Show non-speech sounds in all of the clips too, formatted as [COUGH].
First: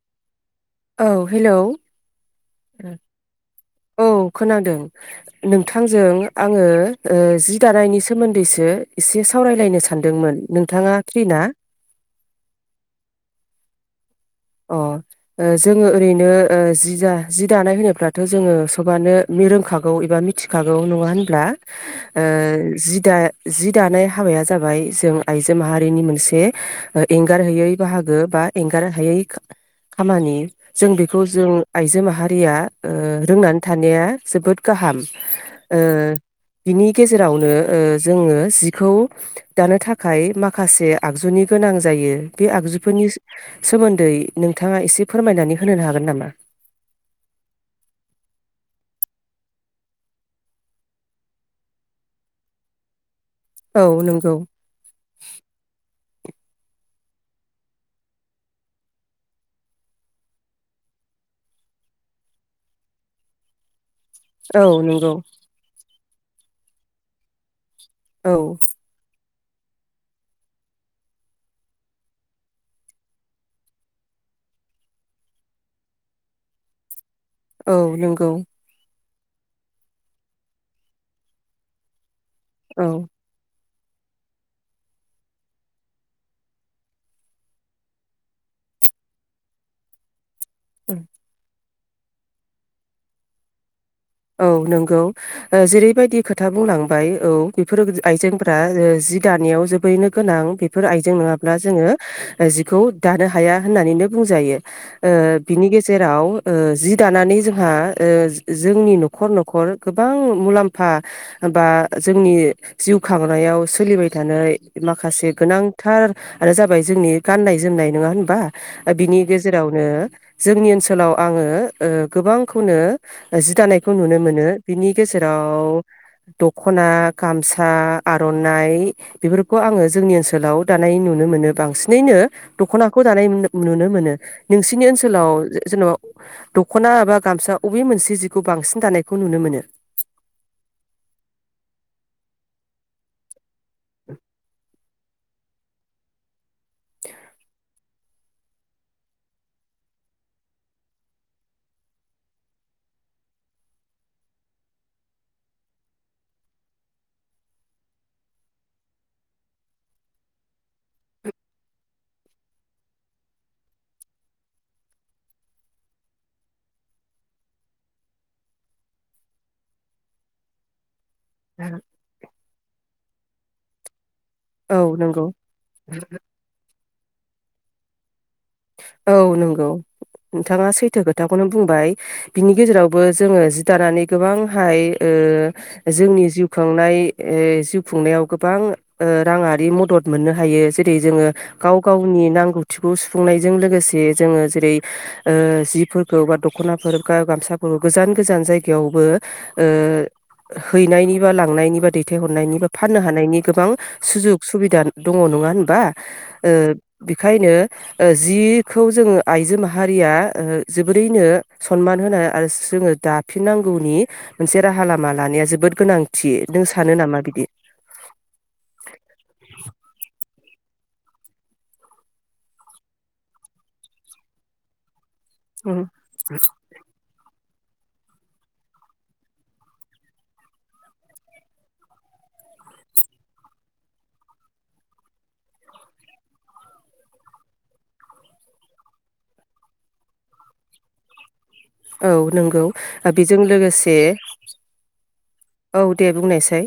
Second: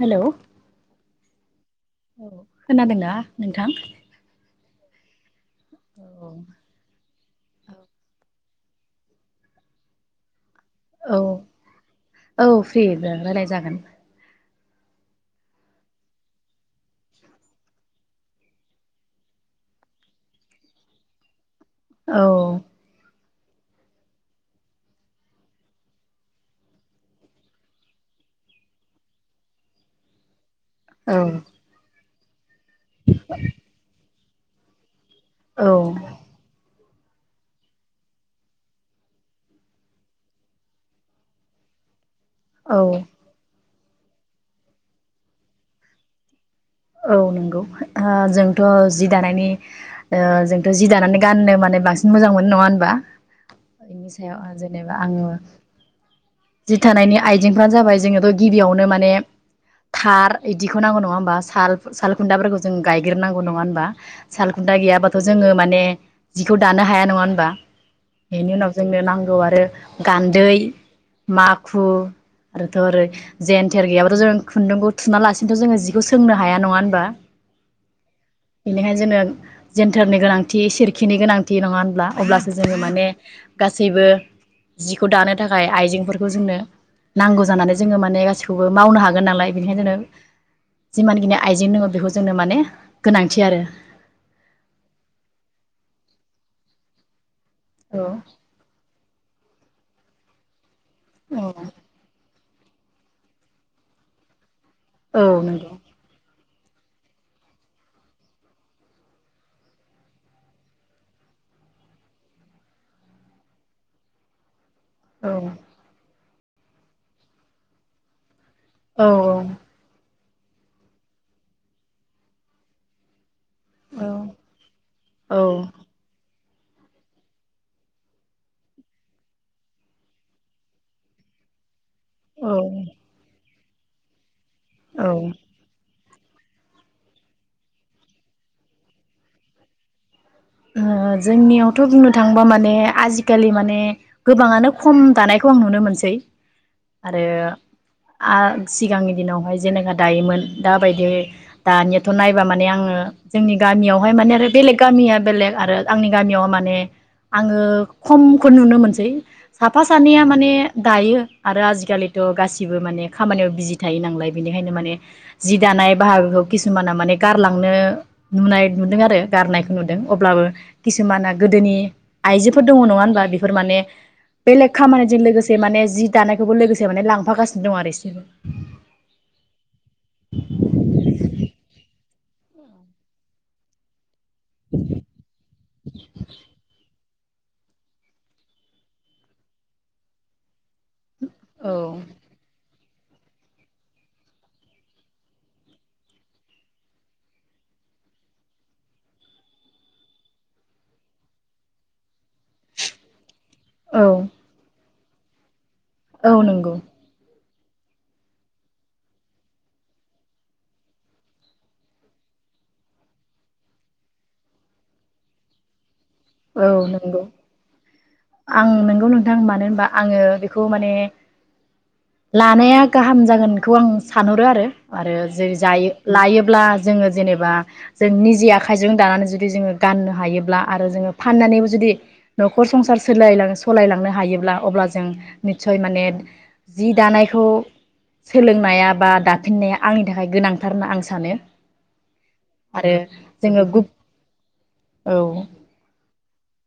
Hello औ hello खोनादोंना नोंथां? औ खोनादों। नोंथांजों आङो ओ जि दानायनि सोमोन्द दैसो इसे सावरायलायनो सानदोंमोन। नोंथाङा औ फ्रि ना औ फ्रि रायलाय जागोन। अ ओ जोङो ओरैनो ओ जि जा जि दानाय होनोब्लाथ' जोङो सबानो रोंखागौ एबा मिथिखागौ नङा होनब्ला? ओ औ जि दा जि दानाय हाबाया जाबाय जों आइजो माहारिनि मोनसे ओ एंगारहायै बाहागो बा एंगारहायै खा खामानि जों औ बेखौ जों आइजो माहा रिया ओ रोंनानै थानाया जोबोद गाहाम। औ ओ बिनि गेजेरावनो ओ जोङो जिखौ दानो थाखाय माखासे आगजुनि गोनां जायो थिग बे औ आगजुफोरनिस सोमोन दै नोंथाङा इसे फोरमायनानै होनोन हागोन नामा? औ नोंगौ ओ जोंथ' जि दानायनि ओ जोंथ' जि दानानै गाननो माने बांसिन मोजां मोनो नङा ओनबा? औ बेनि नंगौ सायाव जेनेबा आङो जि थानायनि आइजेंफ्रानो जाबाय जोङोथ' गिबियावनो माने थार इदिखौ नांगौ नङा होमबा? थाल सालखुन्थाफोरखौ जों गायग्रोनांगौ नङा ओनबा? औ सालखुन्था नंगौ गैयाबाथ' जोङो माने जिखौ दानो हाया नङा होनबा? औ बेनि उनाव जोंनो नांगौ आर आरो गान्दै माखु आरोथ' ओरै जेेनथेर गैयाबाथ' जों खुन्दुंखौ थुना लासिनोथ' जोङो जिखौ सो सोंनो हाया नङा होनबा? औ नोंगौ जेन्थोरनि गोनांथि सेरखिनि गोनांथि नङा होनब्ला? अब्लासो जोङो माने गासैबो जिखौ दानो थाखाय आइजेंफोरखौ जोंनो नांगौ जानानै जोङो माने गासिखौबो मावनो हागोन नालाय बेखायनो होन औ जिमानखिनि आयजें दोङो बेखौ जोंनो माने गोनांथि आरो औ नोंगौ जेरैबायदि खोथा बुंलांबाय औ बेफोर औ आइजेंफ्रा ओ जि दानायाव जोबैनो गोनां बेफ फोर आइजें औ नङाब्ला जोङो ओ जिखौ दानो हाया होननानैनो बुंजायो । औ ओ बिनि नंगौ गेजेराव ओ जि दानानै जोंहा ओ जो-जोंनि नख खर न'खर गोबां मुलाम्फा बा जोंनि जिउ खांनायाव सोलिबाय थानाय माखासे औ गोनांथार आरो जाबाय जोंनि गाननाय जोमनाय नोङा होनबा? ओ औ बिनि गेजेरावनो जोंनि ओनसोलाव आङो ओ गोबांखौनो जि दा खौ औ नुनो मोनो बिनि औ गेजेराव दख'ना गामसा आरनाइ बेफोरखौ आङो जोंनि ओनसोलाव दानाय नुनो मोनो बांसिन। नै नो औ दख'नाखौ दानाय नुनो नुनो मोनो। नोंसिनि औ ओनसोलाव ओ जे-जेन' दख'ना एबा गामसा अबे मोनसे जिखौ बांसि दानायखौ नुनो मोनो? ओ जोंनियावथ' बुंनो थाङोबा माने आजिखालि माने ने गोबाङानो खम दानायखौ आं नुनो मोनसै। आरो आ सिगांनि दिनावहाय जेनेखा दायोमोन दाबायदि दानियाथ नायबा माने आङो जोंनि गामियावहाय माने आरो बेलेग गामिया बेलेग आरो आंनि गामियाव माने आङो खमखौ नुनो मोनसै साफा सानैया माने दायो आरो आजिखालिथ गासिबो माने खामानियाव बिजि थायो नांलाय बेनिखायनो माने जि दानाय बाहागोखौ खिसुमाना माने गारलांनो नुनाय नुदों आरो गारनायखौ नुदों । अब्लाबो खिस माना गोदोनि आइजोफोर दङ नङा होनबा बेफ फोर माने बेलेग औ खामानिजों नंगौ लोगोसे माने जि दानायखौबो लोगोस [UNINTELLIGIBLE] माने लांफागासिनो दं आरो इसोरबो औ नोंगौ नोंथाङा सैथो खोथाखौनो बुंबाय । बिनि गेजेरावबो जोङो जि दानानै गोबांहाय ओ जोंनि जिउ खुंनाय ए जिउ खुंनायाव गोबां ओ राङारि मदद मोननो हायो जे रै जोङो औ गाव गावनि नांगौ थिखौसु सुफुंनायजों लोगोसे जोङो जेरै ओ जिफोरखौ बा दख'नाफोर गा गामसाफोरखौ गोजान गोजान जायगायावबो ओ हैनायनि बा लांनायनि बा दैथायहरनायनि बा फाननो हानायनि गोबां औ सुजुग सुबिदा दङ नङा होन बा औ ओ नंगौ बेखायनो ओ जिखौ जोङो आइजो माहारिया ओ जोबोरैनो सनमान होना आरो जोङो दाफिननांगौनि मोनसे राहा लामा लानाया जोबोद गोनां औ नंगौ आं नंगौ नोंथां मानो होनबा आङो खौ माने लानाया गाहाम जागोनखौ आं सानहरो आरो आरो जेरै जायो लायोब्ला जोङो जेनेबा जों निजि आखाइजों दानानै जुदि जोङो गाननो हायोब्ला आरो जोङो फाननानैबो जुदि न'खर संसार सोलायलां सलायलांनो हायोब्ला अब्ला जों निस्सय माने जि दानायखौ सोलोंनाया बा दाफिननाया आंनि थाखाय गोनांथार होनना आं सानो औ नंगौ आरो ओ बेजों जोङो गुब लोगोसे औ औ दे बुंनाय साय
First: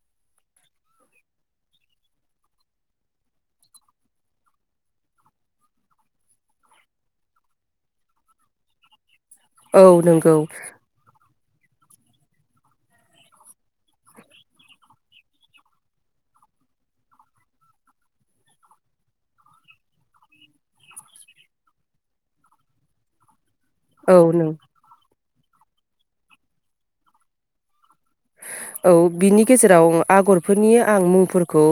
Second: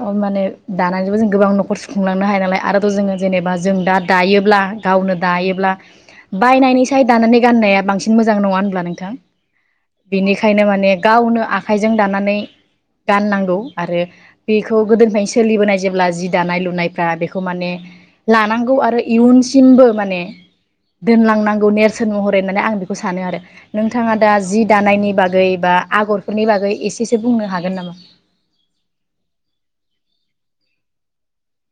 अह माने दानायजोंबो जों गोबां न'खर सुफुंलांनो हायो नालाय आरोथ' जोङो जेनेबा जों दा दायोब्ला गावनो दायोब्ला बायनायनि साय दानानै गाननाया बांसिन मोजां नङा होनब्ला नोंथां? औ नंगौ बिनिखायनो माने गावनो आख आखाइजों दानानै गाननांगौ आरो बेखौ गोदोनिफ्रायनो सोलिबोनाय जेब्ला जि दानाय लुनायफ्रा बेखौ माने लानांगौ आरो इयुनसिमबो माने दोनलांनांगौ नेरसोन महरै होननानै आं बेखौ सानो आरो नोंथाङा औ दा नों जि दानायनि बाग बागै बा आगरफोरनि बागै एसेसो बुंनो हागोन नामा? औ बिनि गेजेराव आगरफोरनि आं मुंफोरखौ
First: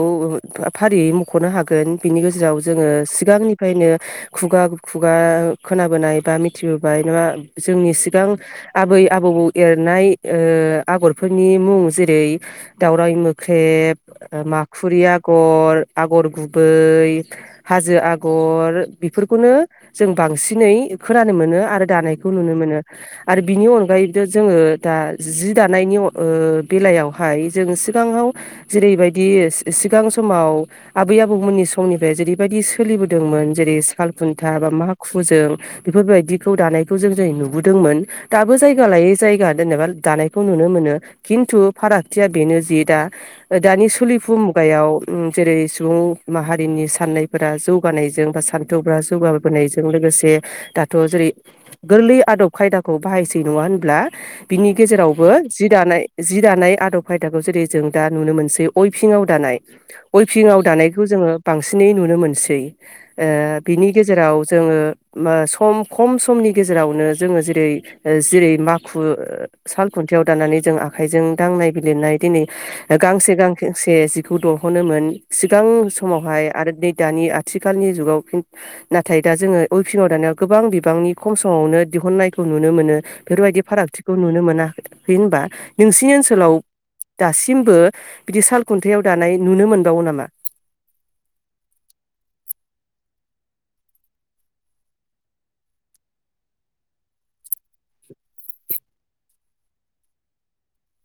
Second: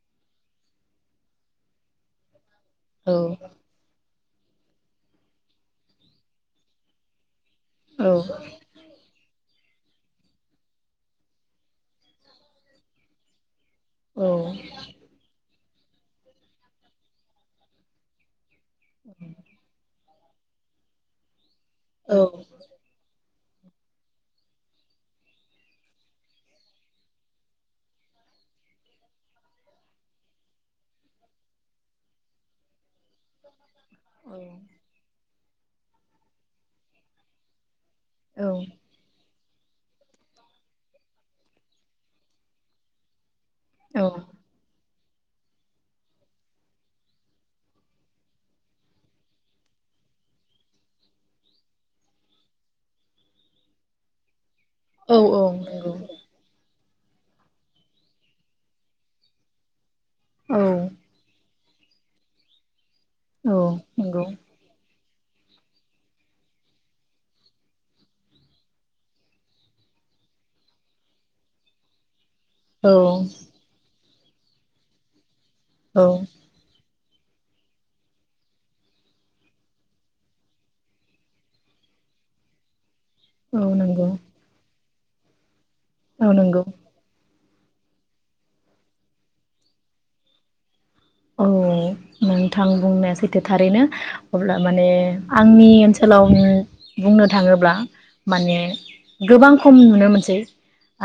फारियै मख'नो हागोन बिनि गेजेराव जोङो औ सिगांनिफ्रायनो खुगा-खुगा खोनाबोनाय बा मिथिबोबाय नङा जोंनि औ सिगां आबै आबौ एरनाय ओ आगर फोरनि मुं जेरै दावराइ मोख्रे औ ऐब माखुरि आगर। आगर गुबै हाजो आगर। बेफोरखौनो जों बांसिनै खोनानो मोनो। आरो दानायखौ औ नुनो मोनो। आरो बिनि अनगायैबो जोङो दा जि दानायनि ओ बेलायावहाय जों सिगाङाव जेरैबायदि सि-सिगां समाव, आबै आबौमोननि समनिफ्राय जेरैबायदि सोलिबोदोंमोन जेरै औ सालुन्था बा माखु खा जों बेफोरबायदिखौ दानायखौ जों-जों नुबोदोंमोन । औ दाबो जायगा लायै जायगा। जेनेबा दानायखौ नुनो मोनो। खिन्थु फारागथिया बेनो जे दा दानि सोलिफु मुगायाव जेरै सुबुं माहारिनि साननायफोरा, जौगानायजों बा सान्थौफोरा जौगाबोनायजों लोगोसे, दाथ' जेरै गोरलै आदब खायदाखौ बाहायसै नङा होनब्ला? बिनि औ गेजेरावबो नंगौ दानाय जि दानाय आदब खायदाखौ जेरै जों दा नुनो मोनसै अयभिंआव दानाय। अयभिंआव औ दानायखौ जोङो बांसिनै नुनो मोनसै। औ बिनि नंगौ गेजेराव जोङो सम खम समनि गेजेरावनो जोङो जेरै जेरै माखु साल खुन्थियाव दाननानै जों आखाइजों दांनाय बिलिरनाय दिनै औ गांसे गांसे जि खौ दंह'नोमोन सिगां औ समावहाय आरो दानि आथिखालनि जुगाव नाथाय दा जोङो उइभिंआव दानायाव गोबां बिबांनि खम समावनो दिहुन्नायखौ नुनो मोनो। बेफोरबायदि नंगौ फारागथिखौ नुनो मोनाखै। बिबा [UNINTELLIGIBLE] नोंसिनि औ ओनसोलाव नंगौ दासिम थिंबो बिदि साल खुन्थाआव दानाय नुनो मोनबावो नामा? औ नोंथां बुंनाया सैथो थारैनो। अब्ला माने आंनि ओनसोलाव बुंनो थाङोब्ला, माने गोबां खम नुनो मोनसै।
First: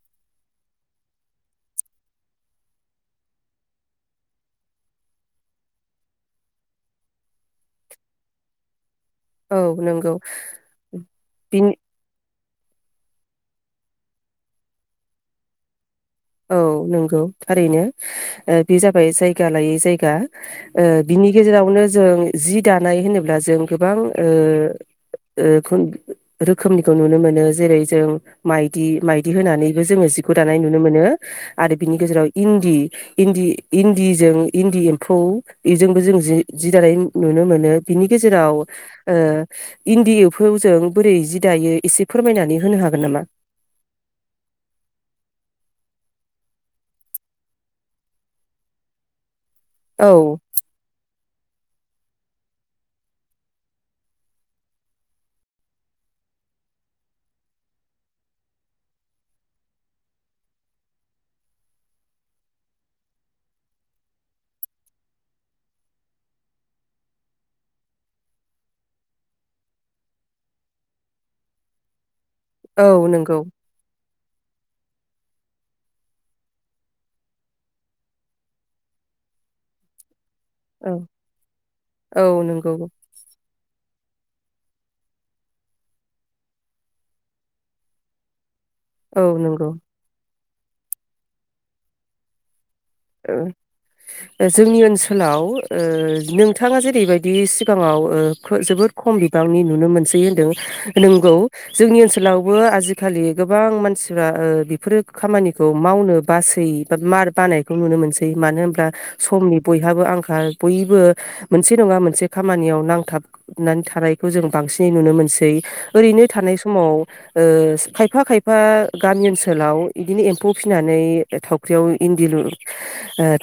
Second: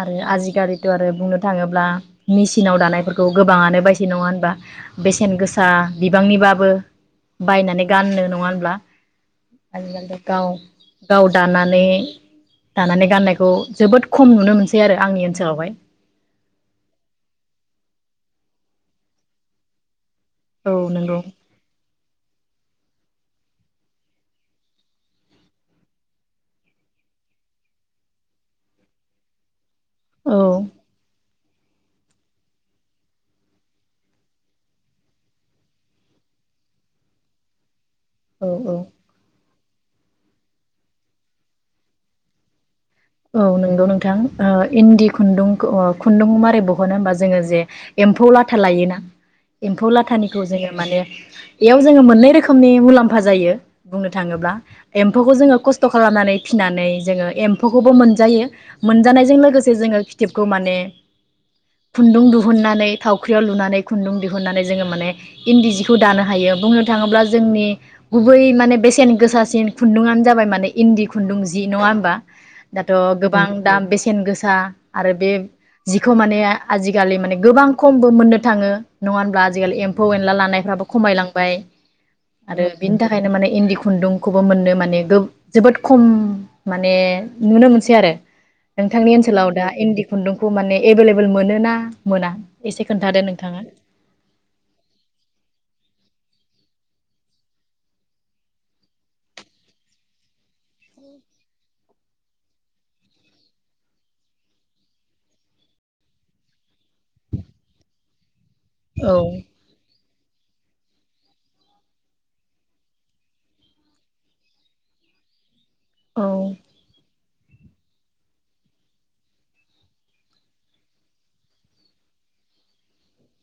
आरो आजिखालिथ' आरो बुंनो थाङोब्ला मेसिनाव दानायफोरखौ गोबाङानो बायसै नङा होनबा? बेसेन गोसा बिबांनिबाबो बायनानै गानो नङा होमब्ला? औ नंगौ आजिखालि गाव गाव बिनि दानानै दानानै गाननायखौ जोबोद खम नुनो मोनसै आरो आंनि ओनसोलावहाय। औ नंगौ थारैनो बे जाबाय जायगा लायै जायगा। औ ओ नंगौ बिनि गेजेरावनो जों जि दानाय होनोब्ला जों गोबां ओ-ओ खुन रोखोमनिखौ नुनो मोनो जेरै जों माइदि-माइदि होनानै बे जोङो जिखौ औ दानाय नुनो मोनो आरो बिनि गेजेराव इन्दि इन्दि-इन्दिजों इन्दि एम्फौ बेजोंबो जों जि दानाय नुनो मोनो बिनि औ गेजेराव औ ओ इन्दि एमफौजों बोरै जि दायो एसे फोरमायनानै होनो हागोन नामा? औ नंगौ नोंथां ओ इन्दि खुन्दुं खौ खुन्दुं मारै बहनो होमबा जोङो जे एम्फौ लाथा लायोना एम्फौ औ लाथानिखौ जोङो माने बेयाव जोङो मोननै रोखोमनि मुलाम्फा जायो बुंनो थाङोब्ला एम्फौखौ जोङो खस्थ' खालामनानै फिनानै जोङो एम एमफौखौबो मोनजायो मोनजानायजों लोगोसे जोङो फिथोबखौ माने खुन्दुं दुहुननानै थावख्रियाव लुनानै खुन्दुं दिहुननानै जोङो माने इन्दि जिखौ दानो हायो बुंनो थाङोब्ला जोंनि गुबै माने बेसेन गोसासिन खुन्दुंङानो जाबाय माने इन्दि खुन्दुं जि नङा होमबा औ दाथ' नंगौ गोबां दाम बेसेन गोसा दा आरो बे जिखौ माने आजिखालि माने गोबां खमबो मोननो थाङो नङा होनब्ला आजिखालि एम्फौ एनला लान नायफ्राबो औ खमायलांबाय औ आरो नंगौ बिनि थाखायनो माने इन्दि खुन खुन्दुंखौबो मोननो माने गोब जोबोद खम माने नुनो मोनसै आरो नोंथांनि औ ओनसाव दा नंगौ इन्दि खुन्दुं फु माने एभेलेबेल मोन ना मोना? एसे खोन्थादो ओ नोंथाङा जोंनि ओनसोलाव ओ नोंथाङा जेरैबायदि सिगाङाव ओ जोबोद खम बिबांनि नुनो मोनसै होनदों नोंगौ जोंनि ओनसोलावबो आजिखालि गोबां मानसिफ्रा ओ बेफोरो खामानिखौ मावनो बासै बा मार बानाय खोम नुनो मोनसै मानो होनब्ला औ समनि बयहाबो आंखाल बयबो मोनसे नङा मोनसे खामानियाव नांथाबनानै थानायखौ जों बांसिनै नुनो मोनसै ओरैनो औ थानाय समाव ओ खायफा-खायफा गामि ओनसोलाव इदिनो एम्फौ फिसिनानै थावख्रियाव इन्दि लु ओ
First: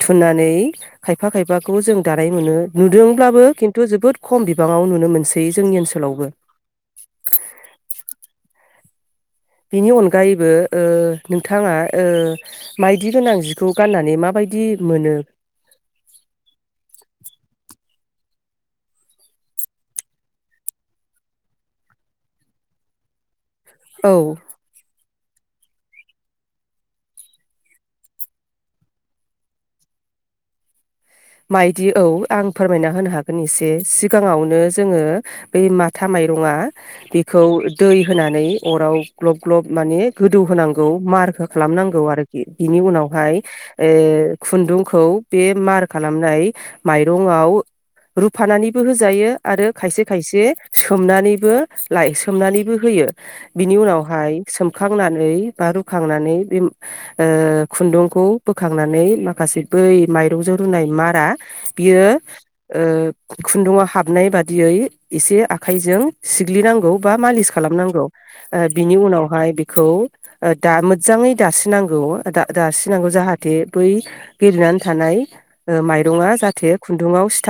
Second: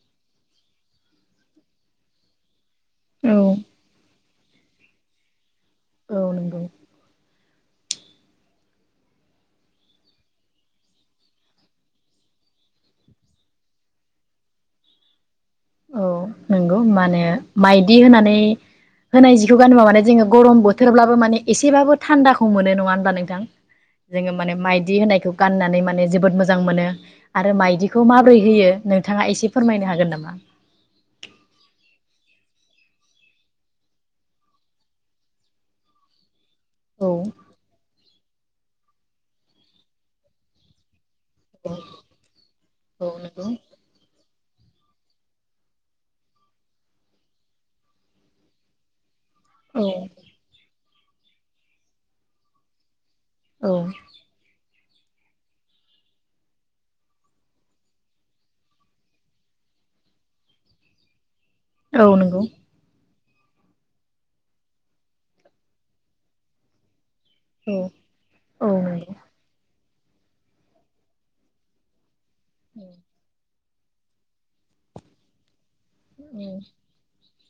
थुननानै खायफा खायफाखौ जों दानाय मोनो औ नुदोंब्लाबो खिन्थु जोबोद खम बिबाङाव नुनो मोनस बे जोंनि औ ओनसोलावबो । [INAUDIBLE] नंगौ बिनि अनगायैबो ओ नोंथाङा ओ माइदि गोनां जिखौ गाननानै माबायदि मोनो? औ नंगौ माने माइदि होनानै होनाय जिखौ गानोबा माने जोङो गरम बोथोरब्लाबो माने एसेबाबो थान्दाखौ मोनो नङा होनबा नोंथां । औ जोङो माने माइदि होनायखौ गाननानै माने जोबोद मोजां मोनो आरो मायदिखौ माबोरै होयो नोंथाङा एसे फोरमायनो हागोन नामा? मायदि औ आं फोरमायना होनो हागोन एसे सिगाङावनो जोङो बै माथा माइ रुंआ औ बिखै दै होना नै अर आव ग्लब ग्लब माने गोदौ होनांगौ मार खो औ खालामनांगौ आरोखि बिनि औ उनावहाय नंगौ। ओ खुन्दुंखौ बे मार खालामनाय माइरंआव रुफानानैबो होजायो आरो औ खायसे खायसे सोमनानैबो लाय सोमनानैबो होयो औ बिनि उनावहाय सोम खांनानै बा रुखांनानै बि ओ खुन्दुंखौ बोखांनानै माखासे बै मायरंजो रुनाय मारा बियो औ नंगौ ओ खुन्दुङा हाबनाय बादियै एसे आखाइजों सिग्लिनांगौ बा मालिस औ खालामनांगौ ओ औ बिनि नंगौ उनावहाय बेखौ ओ दा मोजाङै [UNINTELLIGIBLE] नांगौ दा दासिनांगौ जाहाथे बै [UNINTELLIGIBLE] थानाय ओ माइरंआ जाहाथे खुन्दुुंआव सि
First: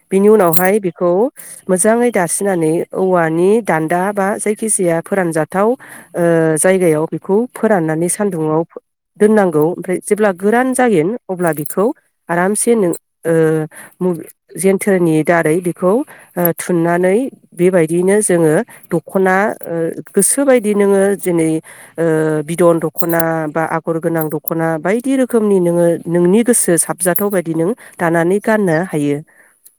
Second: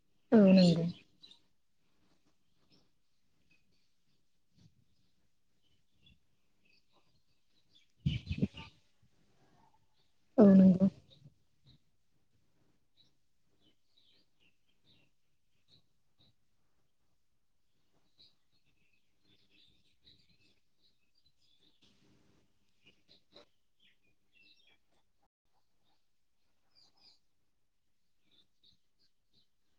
[UNINTELLIGIBLE] बिनि औ नंगौ उनावहाय औ बेखौ मोजाङै दासिनानै औवानि दान्दा बा जायखि जाया फोरानजाथाव ओ जायगायाव बेखौ फोराननानै सान्दुंङाव दोननांगौ ओमफ्राय जेब्ला गोरान नंगौ जायो अब्ला बिखौ आरामसे नों ओ मुबि जेन्थोरनि दारै बेखौ थुननानै बेबायदियैनो जोङो दखना ओ गोसो बायदि नोङो जेरै ओ बिदन दखना बा आगर गोनां दखना बायदि रोखोमनि नोङो नोंनि गोसो साब जाथाव बायदि नों दानानै गाननो हायो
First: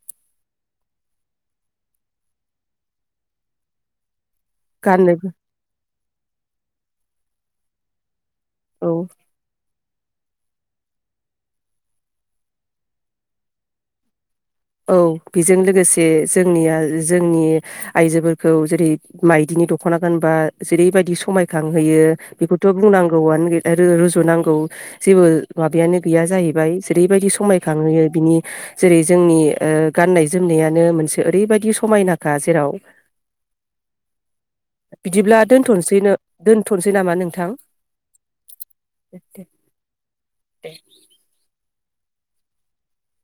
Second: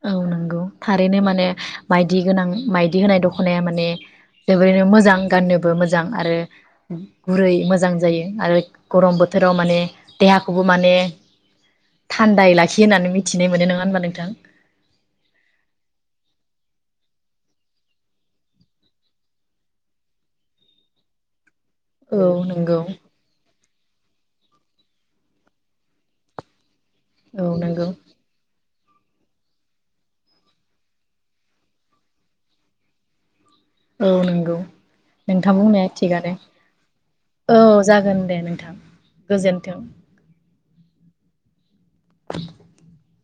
औ नंगौ थारैनो माने माइदि गोनां माइदि होनाय दखनाया माने जोबोरैनो मोजां गाननो गाननोबो मोजां आरो गुरै मोजां जायो आरो औ गरम बोथोराव माने देहाखौबो माने थान्दायै लाखियो होननानै मिथिनाय मोनो नङा होमबा नोंथां औ बेजों लोगोसे जोंनिया जोंनि आइजोफोरखौ जेरै माइदिनि दखना गानबा जेरैबायदि समाय खां होयो औ बेखौथ नंगौ बुंनांगौआनो गै आरो रुजुनांगौ जेबो माबायानो गैया जाहैबाय जेरैबायदि औ नंगौ समायखांहोयो बिनि जेरै जोंनि ओ गाननाय जोमनायानो मोनसे ओरैबादि समायनाखा जेराव औ नंगौ बिदिब्ला नोंथां बुंनाया दोनथ'सैनो थिगानोे दोनथ'सै नामा नोंथां? औ जागोन दे नोंथां गोजोनथों दे [INAUDIBLE]